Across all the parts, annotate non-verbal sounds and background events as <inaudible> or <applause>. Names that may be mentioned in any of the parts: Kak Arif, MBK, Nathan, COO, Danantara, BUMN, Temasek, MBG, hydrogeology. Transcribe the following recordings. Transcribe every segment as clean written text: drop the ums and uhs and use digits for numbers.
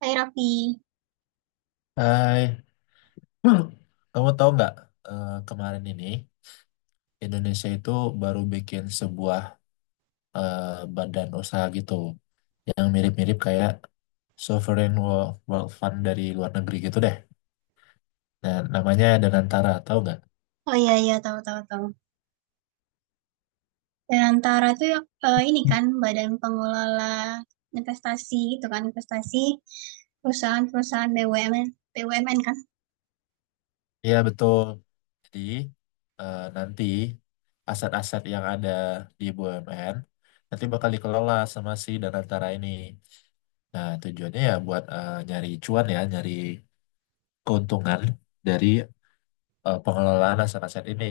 Hai Raffi. Hai, <clears throat> kamu tahu nggak kemarin ini Indonesia itu baru bikin sebuah eh, badan usaha gitu yang mirip-mirip kayak Sovereign Wealth Fund dari luar negeri gitu deh. Nah, namanya Danantara, tahu nggak? Oh iya iya tahu tahu tahu. Antara itu ya, ini kan badan pengelola investasi gitu kan investasi perusahaan-perusahaan BUMN BUMN kan. Iya, betul. Jadi nanti aset-aset yang ada di BUMN nanti bakal dikelola sama si Danantara ini. Nah, tujuannya ya buat nyari cuan ya, nyari keuntungan dari pengelolaan aset-aset ini.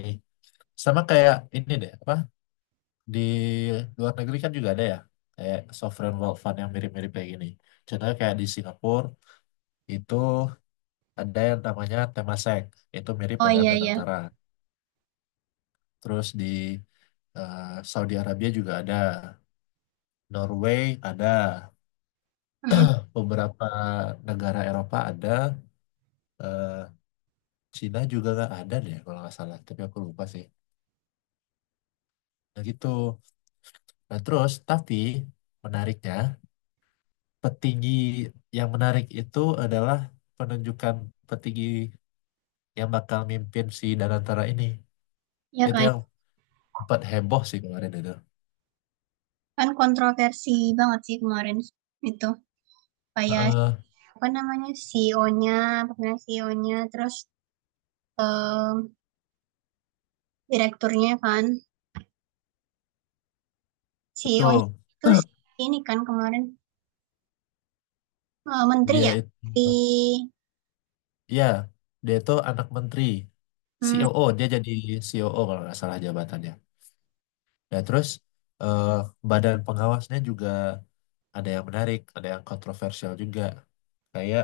Sama kayak ini deh, apa di luar negeri kan juga ada ya, kayak sovereign wealth fund yang mirip-mirip kayak gini. Contohnya kayak di Singapura itu ada yang namanya Temasek, itu mirip Oh dengan iya iya. Danantara. Terus di Saudi Arabia juga ada, Norway ada, Mm, beberapa negara Eropa ada, eh, Cina juga nggak ada deh kalau nggak salah, tapi aku lupa sih. Nah gitu. Nah terus, tapi menariknya petinggi yang menarik itu adalah penunjukan petinggi yang bakal mimpin si Danantara ini. ya Itu kan yang sempat heboh sih kemarin itu. kan kontroversi banget sih kemarin itu kayak Heeh, apa namanya CEO-nya, pemilihan CEO-nya terus eh, direkturnya kan. CEO-nya betul. itu si <clears throat> ini kan kemarin menteri Dia ya itu, di ya, dia itu anak menteri, COO, dia jadi COO kalau nggak salah jabatannya. Ya, terus eh, badan pengawasnya juga ada yang menarik, ada yang kontroversial juga. Kayak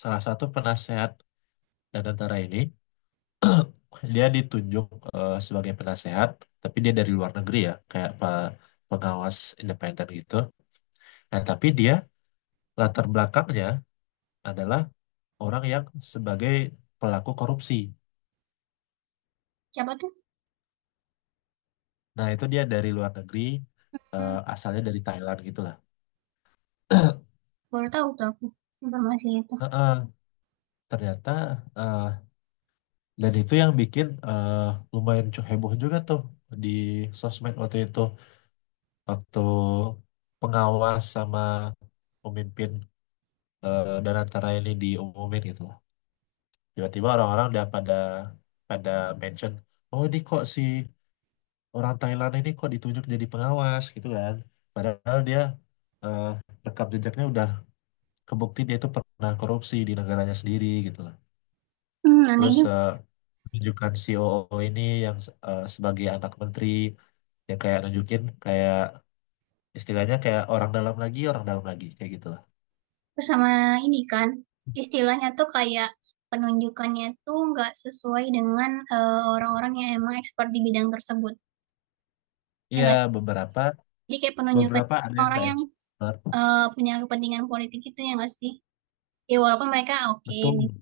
salah satu penasehat Danantara ini, dia ditunjuk sebagai penasehat, tapi dia dari luar negeri ya, kayak pengawas independen gitu. Nah, tapi dia latar belakangnya adalah orang yang sebagai pelaku korupsi. siapa tuh? Nah, itu dia dari luar negeri, Hmm, asalnya dari Thailand gitulah. Baru tahu tuh aku informasi itu. <clears throat> Heeh, ternyata eh, dan itu yang bikin lumayan heboh juga tuh di sosmed waktu itu, waktu pengawas sama pemimpin dan antara ini diumumin gitu, tiba-tiba orang-orang udah pada pada mention, oh ini kok si orang Thailand ini kok ditunjuk jadi pengawas gitu kan, padahal dia eh, rekam jejaknya udah kebukti dia itu pernah korupsi di negaranya sendiri gitu lah. Aneh Terus juga. Tunjukkan COO ini yang sebagai anak menteri yang kayak nunjukin kayak istilahnya kayak orang dalam lagi kayak gitulah. Terus sama ini kan, istilahnya tuh kayak penunjukannya tuh nggak sesuai dengan, orang-orang yang emang expert di bidang tersebut, ya Iya, nggak sih? beberapa Jadi kayak penunjukan beberapa ada yang orang nggak yang, expert, punya kepentingan politik itu ya nggak sih? Ya walaupun mereka oke betul. gitu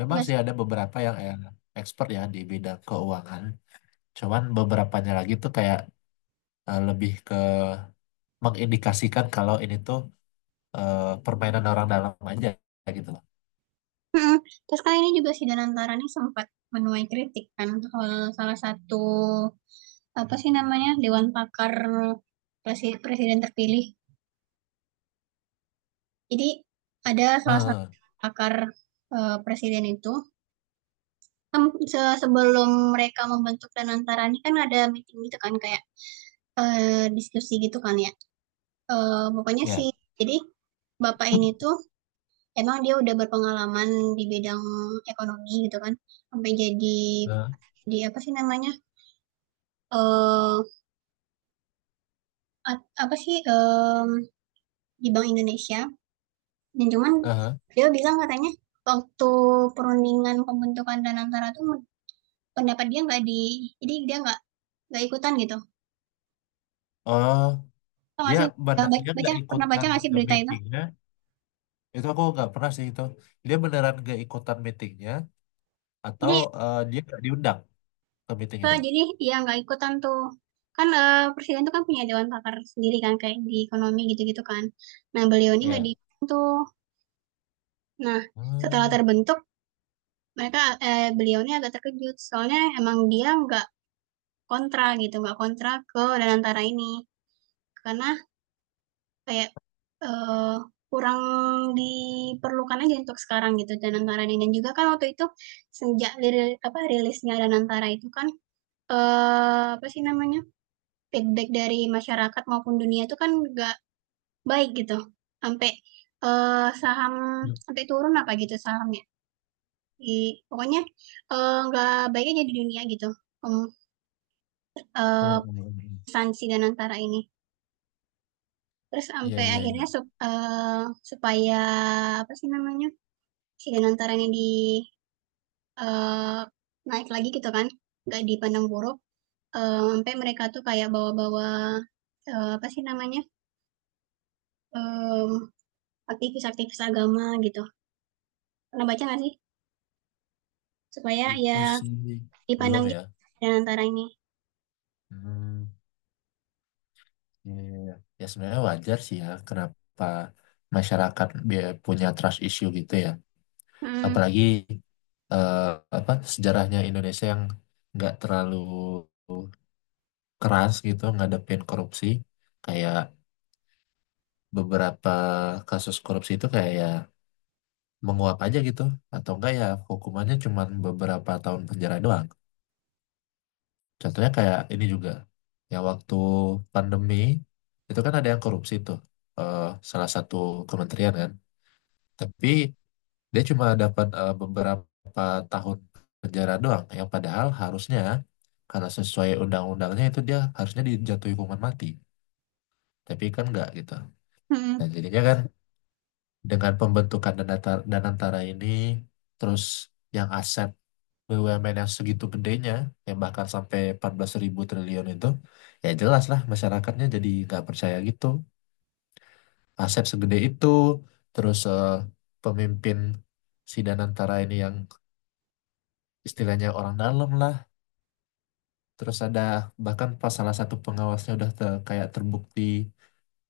Memang nggak sih sih? ada beberapa yang expert ya di bidang keuangan. Cuman beberapanya lagi tuh kayak lebih ke mengindikasikan kalau ini tuh permainan orang dalam aja gitu loh. Mhm, Terus kan ini juga si Danantara nih sempat menuai kritik kan soal salah satu, apa sih namanya, dewan pakar presiden terpilih. Jadi ada salah satu Eh, pakar, presiden itu, kan sebelum mereka membentuk Danantara ini kan ada meeting gitu kan kayak, diskusi gitu kan ya, pokoknya ya. sih jadi bapak ini tuh emang dia udah berpengalaman di bidang ekonomi gitu kan, sampai jadi Eh, di apa sih namanya, eee, apa sih, di Bank Indonesia dan cuman eh. dia bilang katanya waktu perundingan pembentukan Danantara tuh pendapat dia nggak di jadi dia nggak ikutan gitu. Oh, Tau nggak dia sih, benar dia nggak pernah baca ikutan nggak sih berita itu? meetingnya. Itu aku nggak pernah sih itu. Dia beneran nggak ikutan meetingnya atau Jadi dia nggak diundang ke meeting eee, itu? jadi iya nggak ikutan tuh. Kan, presiden itu kan punya dewan pakar sendiri kan kayak di ekonomi gitu-gitu kan. Nah beliau ini nggak Ya. diikutin tuh. Nah, setelah Hmm. terbentuk mereka beliau ini agak terkejut soalnya emang dia nggak kontra gitu, nggak kontra ke Danantara ini. Karena kayak, eee, kurang diperlukan aja untuk sekarang gitu Danantara ini dan juga kan waktu itu sejak rilisnya Danantara itu kan, apa sih namanya, feedback dari masyarakat maupun dunia itu kan nggak baik gitu. Sampai, saham sampai turun apa gitu sahamnya, di pokoknya, nggak baik aja di dunia gitu, um eee, Hmm. sanksi Danantara ini. Terus Iya, sampai iya, iya. akhirnya supaya apa sih namanya si Danantara ini di eee, naik lagi gitu kan, nggak dipandang buruk, ampe mereka tuh kayak bawa-bawa, apa sih namanya, mmm, aktivis-aktivis agama gitu. Pernah baca nggak sih? Supaya Itu ya sih belum dipandang ya. juga Danantara ini. Hmm. Iya, iya, iya. Ya sebenarnya wajar sih ya kenapa masyarakat punya trust issue gitu ya. Hmm, Apalagi eh, apa sejarahnya Indonesia yang nggak terlalu keras gitu ngadepin korupsi. Kayak beberapa kasus korupsi itu kayak ya menguap aja gitu, atau enggak ya hukumannya cuma beberapa tahun penjara doang. Contohnya kayak ini juga, ya waktu pandemi itu kan ada yang korupsi tuh eh, salah satu kementerian kan. Tapi dia cuma dapat beberapa tahun penjara doang. Yang padahal harusnya karena sesuai undang-undangnya itu dia harusnya dijatuhi hukuman mati. Tapi kan enggak gitu. Dan mhm. jadinya kan dengan pembentukan Danantara ini, terus yang aset BUMN yang segitu gedenya yang bahkan sampai 14 ribu triliun itu, ya jelas lah masyarakatnya jadi nggak percaya gitu. Aset segede itu, terus pemimpin si Danantara ini yang istilahnya orang dalam lah, terus ada bahkan pas salah satu pengawasnya udah kayak terbukti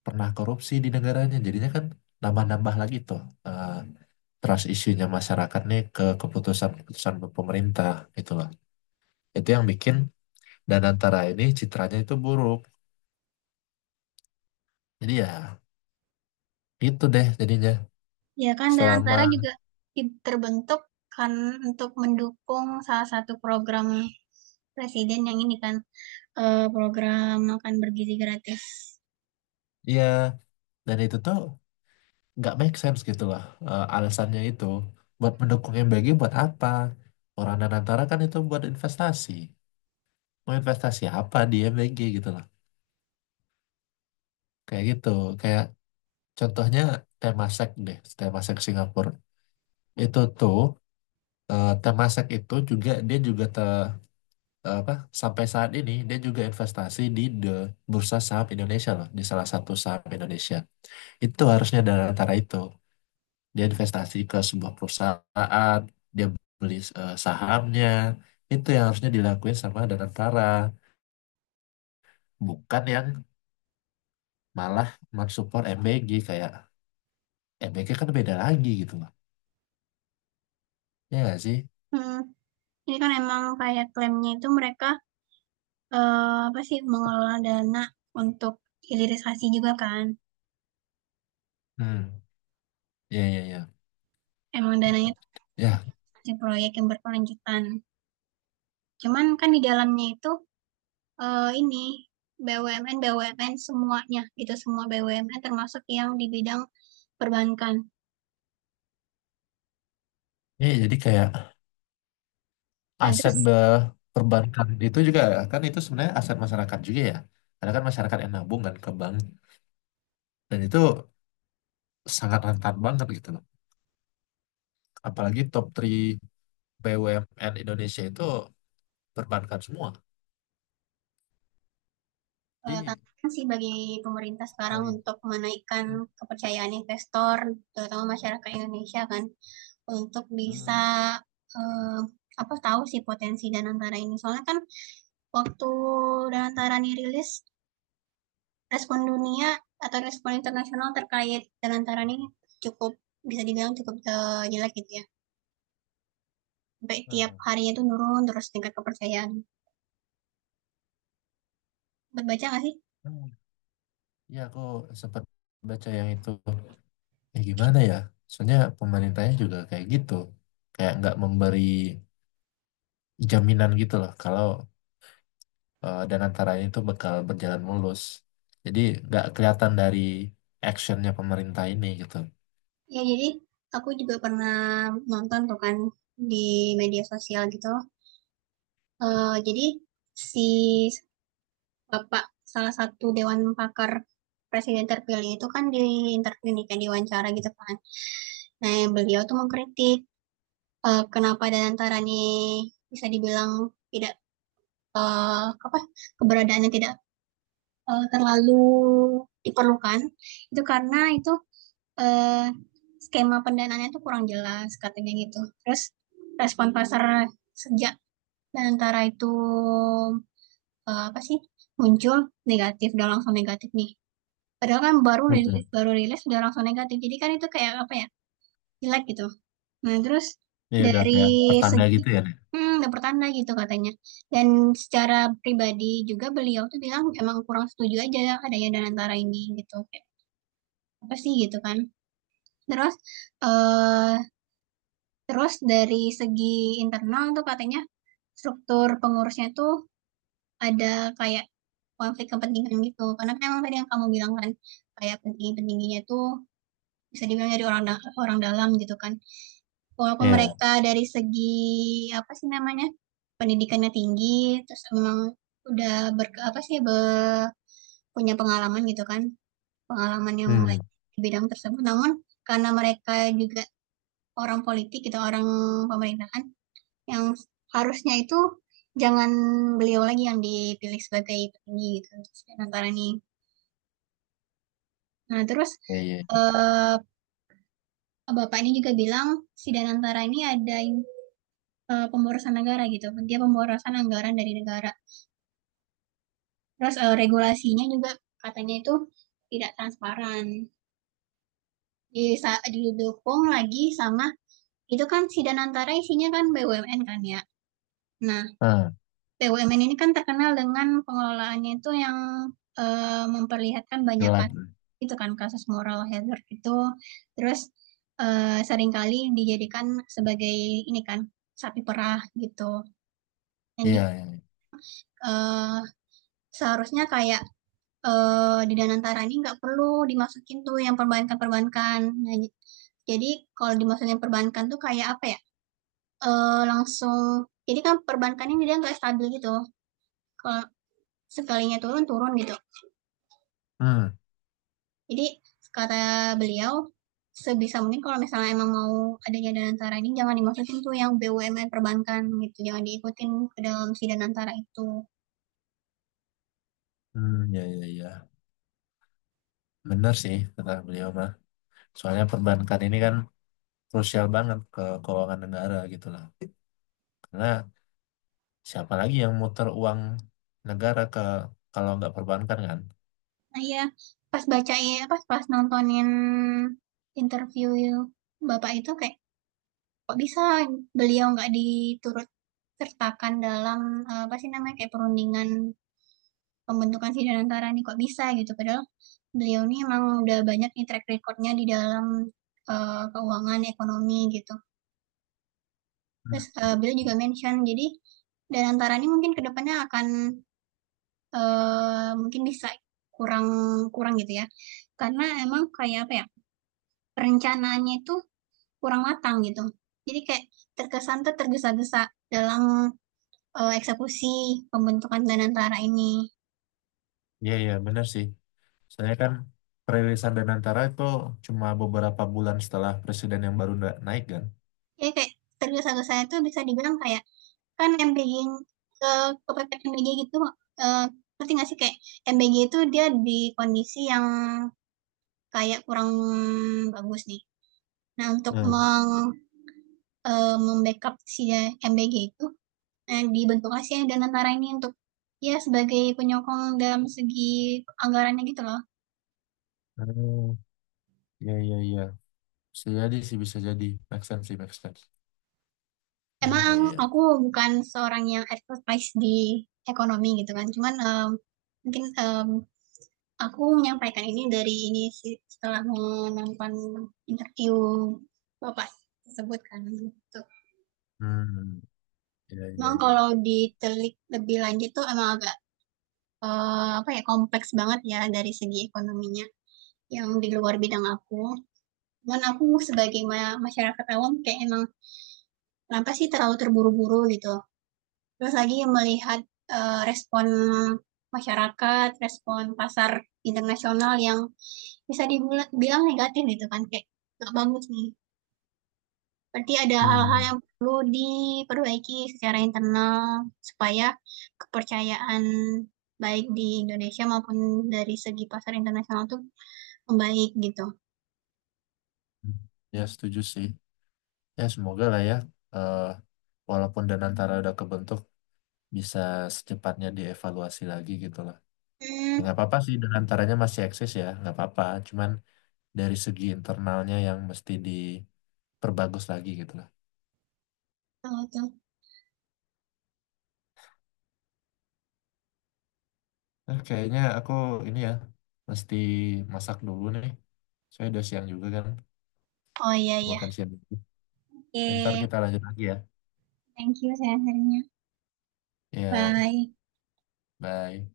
pernah korupsi di negaranya, jadinya kan nambah-nambah lagi tuh eh, trust issue-nya masyarakat nih ke keputusan-keputusan pemerintah gitu. Itu yang bikin dan antara ini citranya itu buruk, jadi ya gitu deh jadinya Ya kan Danantara selama juga terbentuk kan untuk mendukung salah satu program presiden yang ini kan, program makan bergizi gratis. ya. Dan itu tuh nggak make sense gitu lah alasannya itu buat mendukung MBG. Buat apa orang Danantara kan itu buat investasi, mau investasi apa di MBG gitu lah, kayak gitu. Kayak contohnya Temasek deh, Temasek Singapura itu tuh Temasek itu juga dia juga apa sampai saat ini dia juga investasi di the bursa saham Indonesia loh, di salah satu saham Indonesia. Itu harusnya dari antara itu dia investasi ke sebuah perusahaan, dia beli sahamnya. Itu yang harusnya dilakuin sama Danantara, bukan yang malah mensupport MBG kayak MBK kan beda lagi gitu loh. Ya nggak sih? Hmm. Ini kan emang kayak klaimnya itu mereka apa sih, mengelola dana untuk hilirisasi juga kan. Hmm. Ya, ya, ya. Emang dananya itu Ya, investasi proyek yang berkelanjutan. Cuman kan di dalamnya itu, ini BUMN-BUMN semuanya gitu, semua BUMN termasuk yang di bidang perbankan. ya, jadi kayak Nah aset terus, perbankan itu juga, kan itu sebenarnya aset masyarakat juga ya. Karena kan masyarakat yang nabung kan ke bank, dan itu sangat rentan banget gitu loh. Apalagi top 3 BUMN Indonesia itu perbankan semua. Jadi tantangan sih bagi pemerintah sekarang sekali untuk menaikkan itu kepercayaan investor, terutama masyarakat Indonesia kan, untuk eh, bisa, eee, apa, tahu sih potensi dan antara ini. Soalnya kan waktu Danantarani rilis, respon dunia atau respon internasional terkait Danantarani cukup bisa dibilang cukup jelek gitu ya. Sampai tiap eh, harinya itu nurun terus tingkat kepercayaan. Baca nggak sih? eh. Ya aku sempat baca yang itu. Ya gimana ya? Soalnya pemerintahnya juga kayak gitu. Kayak nggak memberi jaminan gitu loh kalau dan antaranya itu bakal berjalan mulus. Jadi nggak kelihatan dari actionnya pemerintah ini gitu. Ya jadi aku juga pernah nonton tuh kan di media sosial gitu. Jadi si bapak salah satu dewan pakar presiden terpilih itu kan di interview nih kan diwawancara gitu kan. Nah beliau tuh mengkritik kenapa Danantarani bisa dibilang tidak, apa, keberadaannya tidak, terlalu diperlukan, itu karena itu, eee, skema pendanaannya itu kurang jelas katanya gitu. Terus respon pasar sejak Danantara itu, apa sih, muncul negatif, udah langsung negatif nih. Padahal kan Hmm. baru rilis udah langsung negatif, jadi kan itu kayak, apa ya, jelek gitu. Nah, terus Ini udah dari kayak pertanda segi gitu ya, Nek? mhm, udah pertanda gitu katanya. Dan secara pribadi juga beliau tuh bilang emang kurang setuju aja adanya Danantara ini gitu, kayak apa sih gitu kan. Terus, eee, terus dari segi internal tuh katanya struktur pengurusnya tuh ada kayak konflik kepentingan gitu, karena kan emang tadi yang kamu bilang kan, kayak petinggi-petingginya tuh bisa dibilang dari orang dalam gitu kan. Walaupun Iya. mereka dari segi apa sih namanya pendidikannya tinggi terus emang udah ber apa sih be- punya pengalaman gitu kan, pengalaman yang baik Hmm. di bidang tersebut, namun karena mereka juga orang politik gitu, orang pemerintahan yang harusnya itu jangan beliau lagi yang dipilih sebagai petinggi gitu si Danantara ini. Nah terus Iya, iya. eh, bapak ini juga bilang si Danantara ini ada pemborosan negara gitu, dia pemborosan anggaran dari negara. Terus, regulasinya juga katanya itu tidak transparan, di didukung lagi sama itu kan Sidang Antara isinya kan BUMN kan ya. Nah, Hmm, BUMN ini kan terkenal dengan pengelolaannya itu yang, memperlihatkan banyak jelek. kasus itu kan, kasus moral hazard itu. Terus, seringkali dijadikan sebagai ini kan, sapi perah gitu. Dan Iya, ju iya, iya. eh, Seharusnya kayak di Danantara ini nggak perlu dimasukin tuh yang perbankan-perbankan. Nah, jadi kalau dimasukin perbankan tuh kayak apa ya, langsung jadi kan perbankan ini dia nggak stabil gitu, kalau sekalinya turun, turun gitu. Hmm, Jadi kata beliau, sebisa mungkin kalau misalnya emang mau adanya Danantara ini jangan dimasukin tuh yang BUMN perbankan gitu, jangan diikutin ke dalam si Danantara itu. hmm, iya, iya, iya. Bener sih kata beliau mah. Soalnya perbankan ini kan krusial banget ke keuangan negara gitu lah. Karena siapa lagi yang muter uang negara ke kalau nggak perbankan kan? Nah ya pas pas nontonin interview Bapak itu kayak kok bisa beliau nggak diturut sertakan dalam, apa sih namanya, kayak perundingan pembentukan Sidanantara nih, kok bisa gitu? Padahal beliau nih emang udah banyak nih track record-nya di dalam, keuangan, ekonomi gitu. Terus, beliau juga mention, jadi Danantara ini mungkin ke depannya akan, mungkin bisa kurang kurang gitu ya, karena emang kayak, apa ya, perencanaannya itu kurang matang gitu. Jadi kayak terkesan tuh tergesa-gesa dalam eksekusi pembentukan Danantara ini. Iya, iya, benar sih. Saya kan perilisan Danantara itu cuma beberapa bulan setelah presiden yang baru naik kan. Ya kayak tergesa-gesa itu bisa dibilang kayak kan MBG ke kepepet MBG gitu, eee, ngerti nggak sih? Kayak MBG itu dia di kondisi yang kayak kurang bagus nih. Nah, untuk Hmm. meng membackup mem-backup si MBG itu, dibentuklah si Danantara ini untuk ya sebagai penyokong dalam segi anggarannya gitu loh. Hmm, iya, iya, iya. Bisa jadi sih, bisa jadi. Make sense sih, make sense. Iya, iya, Emang iya. aku bukan seorang yang expertise di ekonomi gitu kan, cuman, mungkin, aku menyampaikan ini dari ini sih, setelah menonton interview Bapak tersebut kan, gitu. Hmm, iya, iya, Memang iya. kalau ditelik lebih lanjut tuh emang agak, apa ya, kompleks banget ya dari segi ekonominya yang di luar bidang aku. Cuman aku sebagai masyarakat awam kayak emang kenapa sih terlalu terburu-buru gitu. Terus lagi melihat, respon masyarakat, respon pasar internasional yang bisa dibilang negatif gitu kan, kayak nggak bagus nih. Berarti ada hal-hal Hmm, yang perlu diperbaiki secara internal supaya kepercayaan baik di Indonesia maupun dari segi pasar internasional tuh membaik gitu. hmm. Ya setuju sih. Ya semoga lah ya, eh, walaupun Danantara udah kebentuk, bisa secepatnya dievaluasi lagi gitu lah. Ya Mmm, nggak apa-apa sih, Danantaranya masih eksis ya, nggak apa-apa. Cuman dari segi internalnya yang mesti perbagus lagi gitu lah. Betul tuh. Kayaknya aku ini ya mesti masak dulu nih. Saya udah siang juga kan, Oh, iya iya. makan siang dulu. Oke, Ntar okay. kita lanjut lagi ya. Thank you sharing-nya. Ya, Bye. bye.